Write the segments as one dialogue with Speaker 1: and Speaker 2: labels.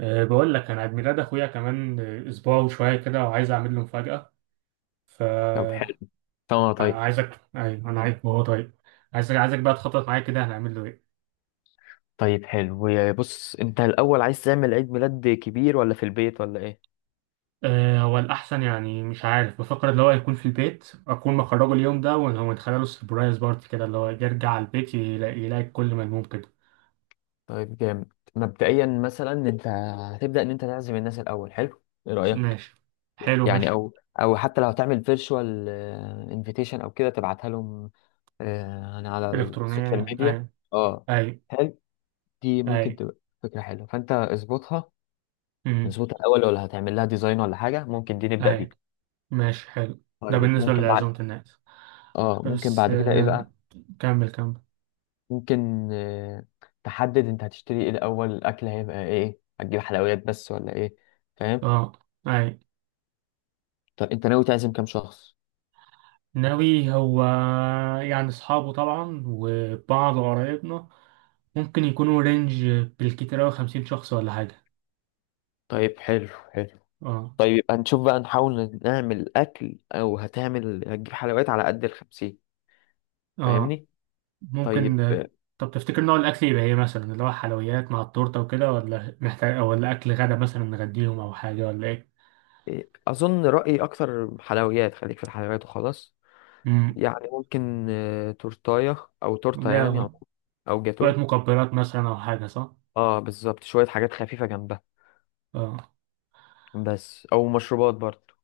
Speaker 1: أه بقول لك انا عيد ميلاد اخويا كمان، اسبوع وشويه كده وعايز اعمل له مفاجاه. ف
Speaker 2: طب حلو. اه،
Speaker 1: انا
Speaker 2: طيب.
Speaker 1: عايزك. ايوه انا عارف هو طيب. عايزك بقى تخطط معايا كده، هنعمل له ايه؟
Speaker 2: طيب حلو، يا بص انت الاول عايز تعمل عيد ميلاد كبير ولا في البيت ولا ايه؟
Speaker 1: هو الاحسن يعني. مش عارف، بفكر اللي هو يكون في البيت، اكون مخرجه اليوم ده ونخلي له سربرايز بارتي كده، اللي هو يرجع البيت يلاقي كل ملموم كده.
Speaker 2: طيب جامد. مبدئيا مثلا انت هتبدا ان انت تعزم الناس الاول. حلو، ايه رايك؟
Speaker 1: ماشي، حلو
Speaker 2: يعني
Speaker 1: ماشي.
Speaker 2: او حتى لو هتعمل فيرتشوال انفيتيشن او كده تبعتها لهم. انا على
Speaker 1: الكترونيه
Speaker 2: السوشيال
Speaker 1: يعني،
Speaker 2: ميديا.
Speaker 1: ايوه.
Speaker 2: اه،
Speaker 1: ايوه.
Speaker 2: حلو. دي ممكن
Speaker 1: ايوه.
Speaker 2: تبقى فكره حلوه، فانت اظبطها
Speaker 1: امم
Speaker 2: اظبطها الاول، ولا هتعمل لها ديزاين ولا حاجه؟ ممكن دي نبدا بيها.
Speaker 1: ايوه. ماشي حلو. ده
Speaker 2: طيب،
Speaker 1: بالنسبه لعزومه الناس.
Speaker 2: ممكن
Speaker 1: بس
Speaker 2: بعد كده ايه بقى؟
Speaker 1: كمل كمل.
Speaker 2: ممكن تحدد انت هتشتري ايه الاول، الاكل هيبقى ايه، هتجيب حلويات بس ولا ايه؟ فاهم؟
Speaker 1: اه. اي.
Speaker 2: طب انت ناوي تعزم كام شخص؟
Speaker 1: ناوي هو، يعني اصحابه طبعا وبعض قرايبنا، ممكن يكونوا رينج بالكتير اوي 50 شخص ولا حاجة.
Speaker 2: طيب، حلو حلو.
Speaker 1: اه.
Speaker 2: طيب يبقى نشوف بقى، نحاول نعمل اكل او هتجيب حلويات على قد الخمسين.
Speaker 1: اه
Speaker 2: فاهمني؟ طيب.
Speaker 1: ممكن. طب تفتكر نوع الاكل يبقى ايه؟ مثلا اللي هو حلويات مع التورتة وكده، ولا محتاج أو ولا اكل غدا مثلا نغديهم او حاجة، ولا ايه؟
Speaker 2: اظن رأيي اكتر حلويات، خليك في الحلويات وخلاص.
Speaker 1: امم
Speaker 2: يعني ممكن تورتاية او تورتة، يعني، او
Speaker 1: لا،
Speaker 2: أو جاتو.
Speaker 1: شوية مقبلات مثلا او حاجة، صح؟
Speaker 2: اه، بالظبط، شوية حاجات خفيفة جنبها.
Speaker 1: اه.
Speaker 2: بس، او مشروبات برضه.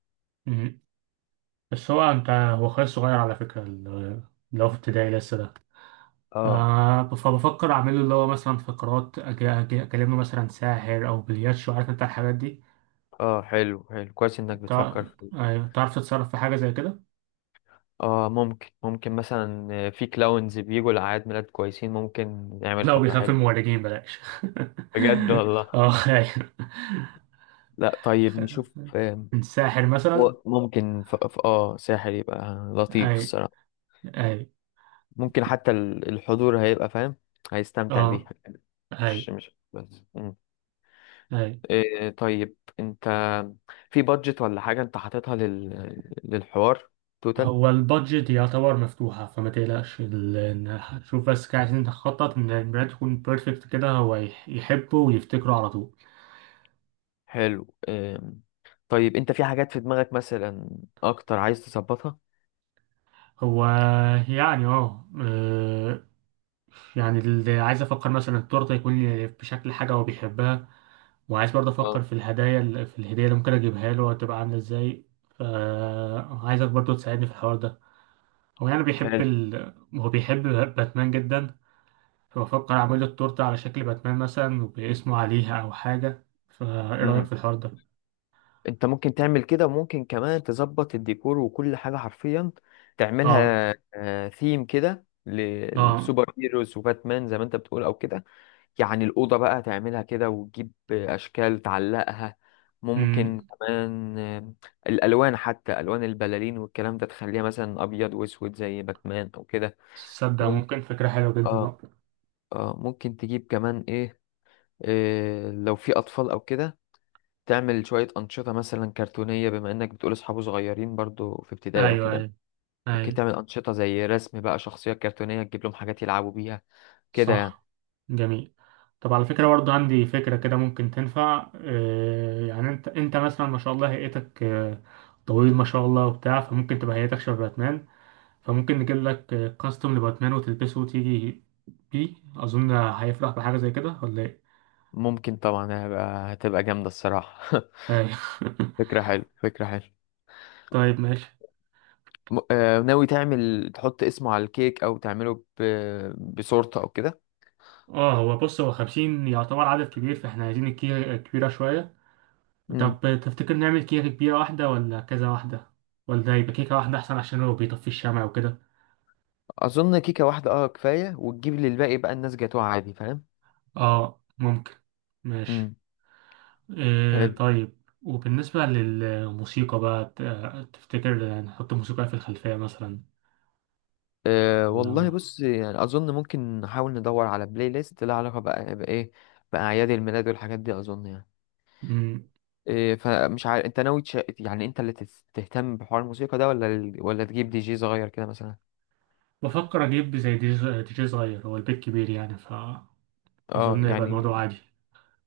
Speaker 1: امم بس هو انت، هو خالص صغير على فكرة، اللي هو في ابتدائي لسه ده.
Speaker 2: اه،
Speaker 1: فبفكر أعمله اللي هو مثلا فقرات، أكلمه مثلا ساحر أو بلياتشو، عارف أنت الحاجات دي.
Speaker 2: اه، حلو، حلو، كويس انك
Speaker 1: تع-
Speaker 2: بتفكر فيه.
Speaker 1: أيوة، تعرف تتصرف في حاجة زي كده؟
Speaker 2: اه، ممكن مثلا في كلاونز بيجوا لأعياد ميلاد كويسين، ممكن نعمل
Speaker 1: لا،
Speaker 2: فقرة
Speaker 1: وبيخاف من
Speaker 2: حلوة.
Speaker 1: المورجين بلاش.
Speaker 2: بجد والله.
Speaker 1: اه أيوة.
Speaker 2: لا، طيب نشوف.
Speaker 1: من ساحر مثلا.
Speaker 2: هو ممكن ف... ف... اه ساحر يبقى لطيف
Speaker 1: أي.
Speaker 2: الصراحة.
Speaker 1: أي.
Speaker 2: ممكن حتى الحضور هيبقى فاهم، هيستمتع
Speaker 1: اه.
Speaker 2: بيها.
Speaker 1: أي.
Speaker 2: مش بس. مم.
Speaker 1: أي.
Speaker 2: إيه، طيب انت في بادجت ولا حاجة انت حاططها للحوار؟ توتال؟
Speaker 1: هو البادجت يعتبر مفتوحة فما تقلقش، شوف بس كده، عايزين نخطط إن البراند تكون بيرفكت كده، هو يحبه ويفتكره على طول.
Speaker 2: حلو. طيب، انت في حاجات في دماغك مثلا اكتر عايز تظبطها؟
Speaker 1: هو يعني، اه يعني اللي عايز افكر مثلا التورته يكون بشكل حاجه هو بيحبها، وعايز برضه افكر
Speaker 2: اه،
Speaker 1: في الهدايا. في الهديه اللي ممكن اجيبها له، هتبقى عامله ازاي؟ فعايزك برضه تساعدني في الحوار ده. هو يعني بيحب
Speaker 2: حلو.
Speaker 1: ال... هو بيحب باتمان جدا، فبفكر اعمل له التورته على شكل باتمان مثلا وباسمه عليها او حاجه. فايه رايك
Speaker 2: امم
Speaker 1: في الحوار ده؟
Speaker 2: انت ممكن تعمل كده، وممكن كمان تظبط الديكور وكل حاجه حرفيا
Speaker 1: اه.
Speaker 2: تعملها. ثيم كده
Speaker 1: اه.
Speaker 2: للسوبر هيروز وباتمان زي ما انت بتقول او كده. يعني الاوضه بقى تعملها كده، وتجيب اشكال تعلقها.
Speaker 1: امم
Speaker 2: ممكن كمان الالوان، حتى الوان البلالين والكلام ده تخليها مثلا ابيض واسود زي باتمان او كده.
Speaker 1: تصدق
Speaker 2: ممكن.
Speaker 1: ممكن فكره حلوه جدا
Speaker 2: اه،
Speaker 1: آه.
Speaker 2: اه، ممكن تجيب كمان ايه؟ لو في أطفال أو كده، تعمل شوية أنشطة مثلا كرتونية، بما إنك بتقول أصحابه صغيرين برضو في ابتدائي أو
Speaker 1: ايوه.
Speaker 2: كده.
Speaker 1: ايوه.
Speaker 2: ممكن
Speaker 1: ايوه.
Speaker 2: تعمل أنشطة زي رسم بقى شخصية كرتونية، تجيب لهم حاجات يلعبوا بيها كده يعني.
Speaker 1: صح. جميل. طب على فكرة برضه عندي فكرة كده ممكن تنفع، يعني انت مثلا ما شاء الله هيئتك طويل ما شاء الله وبتاع، فممكن تبقى هيئتك شبه باتمان. فممكن نجيب لك كاستم لباتمان وتلبسه وتيجي بيه. اظن هيفرح بحاجة زي كده، ولا ايه؟
Speaker 2: ممكن طبعا، هتبقى جامدة الصراحة.
Speaker 1: أيوه.
Speaker 2: فكرة حلوة، فكرة حلوة.
Speaker 1: طيب ماشي.
Speaker 2: ناوي تعمل تحط اسمه على الكيك، أو تعمله بصورته أو كده؟
Speaker 1: اه هو بص، هو 50 يعتبر عدد كبير، فاحنا عايزين الكيكة كبيرة شوية.
Speaker 2: مم.
Speaker 1: طب تفتكر نعمل كيكة كبيرة واحدة ولا كذا واحدة، ولا يبقى كيكة واحدة أحسن عشان هو بيطفي الشمع وكده؟
Speaker 2: أظن كيكة واحدة كفاية، وتجيب للباقي بقى الناس جاتوه عادي. فاهم؟
Speaker 1: اه ممكن. ماشي.
Speaker 2: مم.
Speaker 1: إيه
Speaker 2: حلو.
Speaker 1: طيب، وبالنسبة للموسيقى بقى، تفتكر نحط موسيقى في الخلفية مثلا،
Speaker 2: أه،
Speaker 1: ولا
Speaker 2: والله بص، يعني اظن ممكن نحاول ندور على بلاي ليست لها علاقه بقى بايه، باعياد الميلاد والحاجات دي، اظن يعني.
Speaker 1: مم.
Speaker 2: فمش عارف انت ناوي يعني انت اللي تهتم بحوار الموسيقى ده، ولا ولا تجيب دي جي صغير كده مثلا؟
Speaker 1: بفكر أجيب زي دي جي، دي جي صغير. هو البيت كبير يعني، فأظن
Speaker 2: اه،
Speaker 1: يبقى
Speaker 2: يعني
Speaker 1: الموضوع عادي.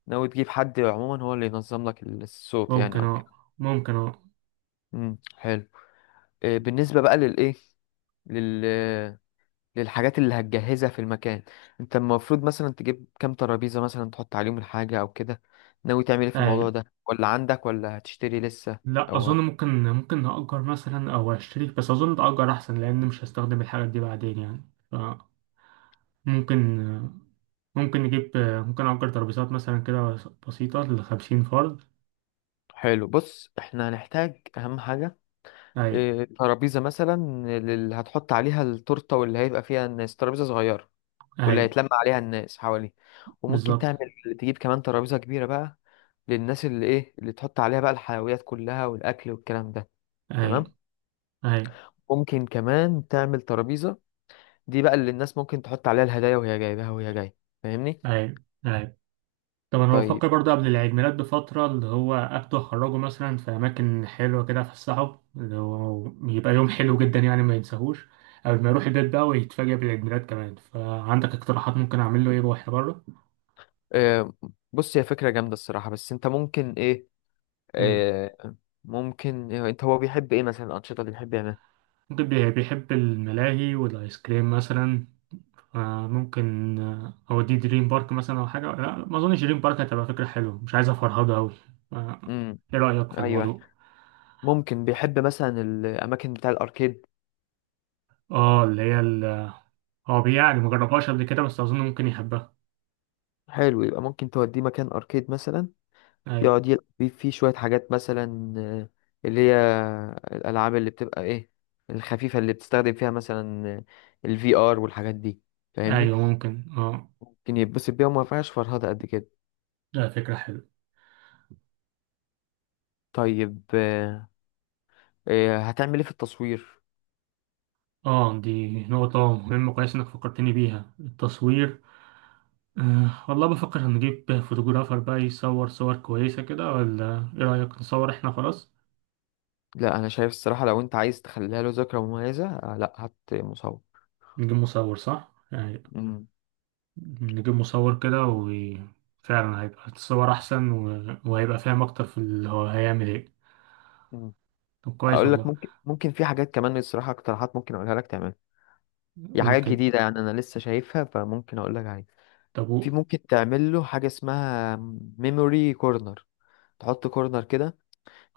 Speaker 2: ناوي تجيب حد عموما هو اللي ينظم لك الصوت يعني،
Speaker 1: ممكن
Speaker 2: او
Speaker 1: اه.
Speaker 2: كده؟
Speaker 1: ممكن اه.
Speaker 2: حلو. إيه، بالنسبه بقى للايه، لل للحاجات اللي هتجهزها في المكان، انت المفروض مثلا تجيب كام ترابيزة مثلا تحط عليهم الحاجة او كده؟ ناوي تعمل ايه في الموضوع
Speaker 1: أي.
Speaker 2: ده، ولا عندك، ولا هتشتري لسه
Speaker 1: لا
Speaker 2: او
Speaker 1: أظن،
Speaker 2: هت-
Speaker 1: ممكن نأجر مثلا أو أشتري، بس أظن تأجر أحسن لأن مش هستخدم الحاجات دي بعدين يعني. ممكن ممكن نجيب ممكن أجر ترابيزات مثلا كده بسيطة ل50 فرد.
Speaker 2: حلو. بص، احنا هنحتاج اهم حاجة
Speaker 1: أي.
Speaker 2: اه ترابيزة مثلا، اللي هتحط عليها التورتة، واللي هيبقى فيها الناس ترابيزة صغيرة واللي
Speaker 1: أي.
Speaker 2: هيتلم عليها الناس حواليه. وممكن
Speaker 1: بالظبط.
Speaker 2: تجيب كمان ترابيزة كبيرة بقى للناس، اللي تحط عليها بقى الحلويات كلها والاكل والكلام ده.
Speaker 1: أي.
Speaker 2: تمام.
Speaker 1: أي.
Speaker 2: ممكن كمان تعمل ترابيزة دي بقى اللي الناس ممكن تحط عليها الهدايا وهي جايبها وهي جاية. فاهمني؟
Speaker 1: أي. أي. طب أنا بفكر
Speaker 2: طيب.
Speaker 1: برضه قبل العيد ميلاد بفترة، اللي هو أخده أخرجه مثلا في أماكن حلوة كده، أفسحه اللي هو يبقى يوم حلو جدا يعني ما ينساهوش. قبل ما يروح البيت بقى ويتفاجئ بالعيد ميلاد كمان. فعندك اقتراحات ممكن أعمل له إيه وإحنا بره؟
Speaker 2: آه بص، هي فكرة جامدة الصراحة، بس انت ممكن ايه؟
Speaker 1: مم.
Speaker 2: آه ممكن إيه انت هو بيحب ايه مثلا، الأنشطة اللي بيحب يعملها؟
Speaker 1: ممكن بيحب الملاهي والآيس كريم مثلا. ممكن أوديه دريم بارك مثلا أو حاجة. لا ما أظنش دريم بارك هتبقى فكرة حلوة، مش عايز أفرهده أوي. آه،
Speaker 2: امم
Speaker 1: إيه رأيك في
Speaker 2: ايوه،
Speaker 1: الموضوع؟
Speaker 2: ممكن بيحب مثلا الأماكن بتاع الأركيد.
Speaker 1: آه اللي هي هو بيعني مجربهاش قبل كده، بس أظن ممكن يحبها.
Speaker 2: حلو، يبقى ممكن توديه مكان أركيد مثلا،
Speaker 1: أيوة.
Speaker 2: يقعد يلعب بيه فيه شوية حاجات مثلا، اللي هي الألعاب اللي بتبقى ايه، الخفيفة اللي بتستخدم فيها مثلا الفي ار والحاجات دي. فاهمني؟
Speaker 1: أيوة ممكن آه.
Speaker 2: كان يتبسط بيها وما فيهاش فرهدة قد كده.
Speaker 1: لا فكرة حلوة.
Speaker 2: طيب. هتعمل ايه في التصوير؟
Speaker 1: آه دي نقطة مهمة، كويس إنك فكرتني بيها، التصوير. آه والله بفكر هنجيب فوتوغرافر بقى يصور صور كويسة كده، ولا إيه رأيك نصور إحنا خلاص؟
Speaker 2: لا، انا شايف الصراحة لو انت عايز تخليها له ذكرى مميزة، لا، هات مصور.
Speaker 1: نجيب مصور صح؟ أيوة.
Speaker 2: مم.
Speaker 1: نجيب مصور كده وفعلا هيبقى الصور أحسن، و... وهيبقى فاهم أكتر في اللي هو هيعمل إيه.
Speaker 2: مم.
Speaker 1: طب كويس
Speaker 2: اقول لك،
Speaker 1: والله.
Speaker 2: ممكن في حاجات كمان الصراحة، اقتراحات ممكن اقولها لك تعملها. هي
Speaker 1: قول
Speaker 2: حاجات
Speaker 1: كده.
Speaker 2: جديدة يعني انا لسه شايفها، فممكن اقول لك عليها.
Speaker 1: طب و...
Speaker 2: في، ممكن تعمل له حاجة اسمها ميموري كورنر، تحط كورنر كده،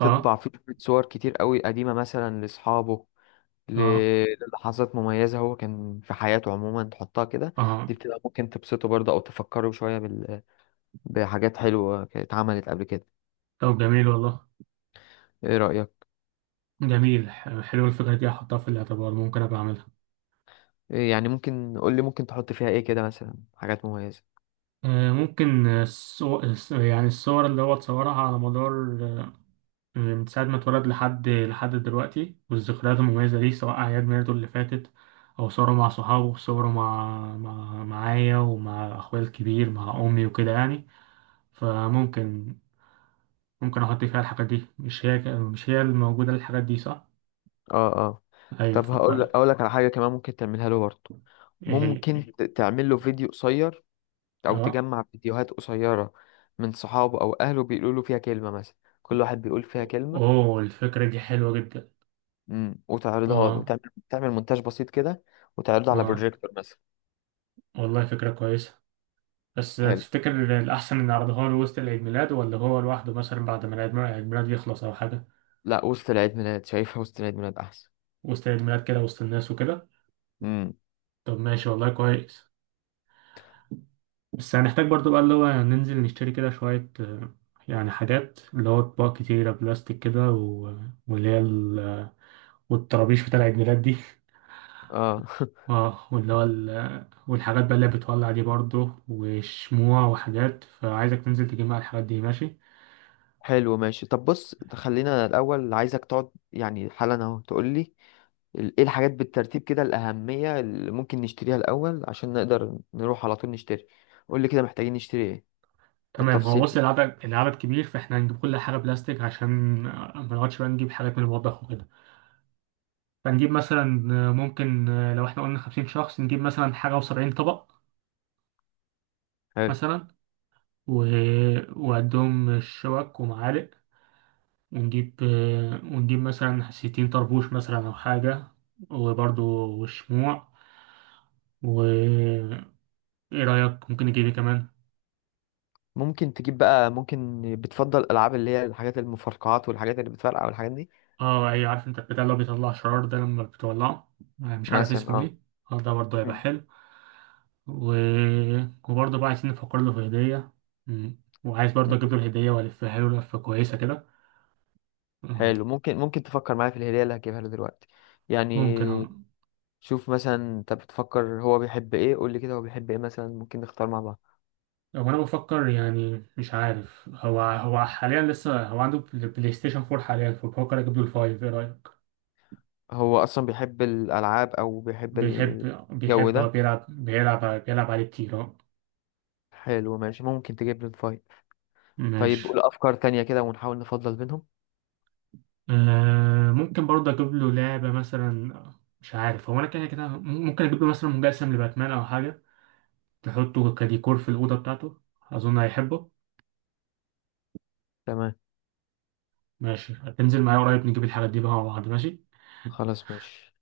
Speaker 1: آه.
Speaker 2: فيه شوية صور كتير قوي قديمة مثلا لاصحابه،
Speaker 1: آه.
Speaker 2: للحظات مميزة هو كان في حياته عموما، تحطها كده.
Speaker 1: آه.
Speaker 2: دي بتبقى ممكن تبسطه برضه، أو تفكره شوية بحاجات حلوة كانت اتعملت قبل كده.
Speaker 1: طب جميل والله.
Speaker 2: إيه رأيك؟
Speaker 1: جميل، حلوة الفكرة دي، هحطها في الاعتبار ممكن أبقى أعملها.
Speaker 2: يعني ممكن قول لي ممكن تحط فيها إيه كده مثلا، حاجات مميزة.
Speaker 1: آه ممكن الصور، يعني الصور اللي هو تصورها على مدار، من ساعة ما اتولد لحد دلوقتي، والذكريات المميزة دي سواء أعياد ميلاده اللي فاتت أو صوره مع صحابه، صوره مع، معايا ومع أخويا الكبير مع أمي وكده يعني. فممكن أحط فيها الحاجات دي. مش هي الموجودة الحاجات دي صح؟
Speaker 2: آه، آه.
Speaker 1: أيوة
Speaker 2: طب، هقول لك
Speaker 1: فكويس.
Speaker 2: أقول لك على حاجة كمان ممكن تعملها له برضه.
Speaker 1: إيه هي؟
Speaker 2: ممكن تعمل له فيديو قصير، أو
Speaker 1: أه.
Speaker 2: تجمع فيديوهات قصيرة من صحابه أو أهله بيقولوا له فيها كلمة مثلا، كل واحد بيقول فيها كلمة.
Speaker 1: أوه الفكرة دي حلوة جدا.
Speaker 2: مم. وتعرضها له،
Speaker 1: أه.
Speaker 2: وتعمل مونتاج بسيط كده، وتعرضه على
Speaker 1: أه
Speaker 2: بروجيكتور مثلا.
Speaker 1: والله فكرة كويسة. بس
Speaker 2: حلو.
Speaker 1: تفتكر الأحسن إن أعرضها له وسط العيد ميلاد، ولا هو لوحده مثلا بعد ما العيد ميلاد يخلص أو حاجة؟
Speaker 2: لا، وسط العيد ميلاد شايفها، وسط العيد ميلاد احسن.
Speaker 1: وسط عيد ميلاد كده، وسط الناس وكده.
Speaker 2: امم،
Speaker 1: طب ماشي والله كويس. بس هنحتاج برضو بقى اللي هو ننزل نشتري كده شوية، يعني حاجات اللي هو أطباق كتيرة بلاستيك كده و... واللي هي ال... والطرابيش بتاع عيد ميلاد دي.
Speaker 2: اه.
Speaker 1: اه واللي هو والحاجات بقى اللي بتولع دي برضو، وشموع وحاجات. فعايزك تنزل تجيب معايا الحاجات دي، ماشي.
Speaker 2: حلو، ماشي. طب بص، خلينا الاول عايزك تقعد يعني حالا اهو، تقول لي ايه الحاجات بالترتيب كده الاهميه، اللي ممكن نشتريها الاول عشان نقدر نروح على طول نشتري. قول لي كده، محتاجين نشتري ايه
Speaker 1: تمام. هو
Speaker 2: بالتفصيل
Speaker 1: بص
Speaker 2: كده.
Speaker 1: العدد، كبير، فاحنا هنجيب كل حاجة بلاستيك عشان ما نقعدش بقى نجيب حاجات من المطبخ وكده. فنجيب مثلا ممكن لو احنا قلنا 50 شخص، نجيب مثلا حاجة وسبعين طبق
Speaker 2: حلو.
Speaker 1: مثلا، و... وقدهم شوك ومعالق. ونجيب ونجيب مثلا 60 طربوش مثلا أو حاجة. وبرضو والشموع. و إيه رأيك ممكن نجيب ايه كمان؟
Speaker 2: ممكن تجيب بقى، ممكن بتفضل الالعاب اللي هي الحاجات المفرقعات والحاجات اللي بتفرقع والحاجات دي.
Speaker 1: اه ايوه، عارف انت البتاع اللي هو بيطلع شرار ده لما بتولعه؟ مش عارف
Speaker 2: مثلا،
Speaker 1: اسمه
Speaker 2: اه.
Speaker 1: ايه. اه ده برضه هيبقى
Speaker 2: مم.
Speaker 1: حلو. و... وبرضه بقى عايزين نفكر له في هدية. مم. وعايز برضه
Speaker 2: مم.
Speaker 1: اجيب له الهدية والفها له لفة كويسة كده. مم.
Speaker 2: حلو. ممكن تفكر معايا في الهدية اللي هجيبها له دلوقتي، يعني.
Speaker 1: ممكن اه.
Speaker 2: شوف مثلا انت بتفكر هو بيحب ايه، قول لي كده هو بيحب ايه مثلا، ممكن نختار مع بعض.
Speaker 1: هو انا بفكر يعني، مش عارف، هو حاليا لسه هو عنده بلاي ستيشن 4 حاليا، فبفكر اجيب له الفايف، ايه رأيك؟
Speaker 2: هو اصلا بيحب الالعاب، او بيحب
Speaker 1: بيحب.
Speaker 2: الجو
Speaker 1: بيحب. هو
Speaker 2: ده؟
Speaker 1: بيلعب، بيلعب عليه كتير اه.
Speaker 2: حلو ماشي، ممكن تجيب لي الفايل. طيب،
Speaker 1: ماشي.
Speaker 2: قول افكار تانية كده ونحاول نفضل بينهم.
Speaker 1: آه ممكن برضه اجيب له لعبه مثلا. مش عارف هو، انا كده ممكن اجيب له مثلا مجسم لباتمان او حاجه، تحطه كديكور في الاوضه بتاعته، اظن هيحبه.
Speaker 2: تمام.
Speaker 1: ماشي، هتنزل معايا قريب نجيب الحاجات دي بقى مع بعض، ماشي.
Speaker 2: خلاص ماشي.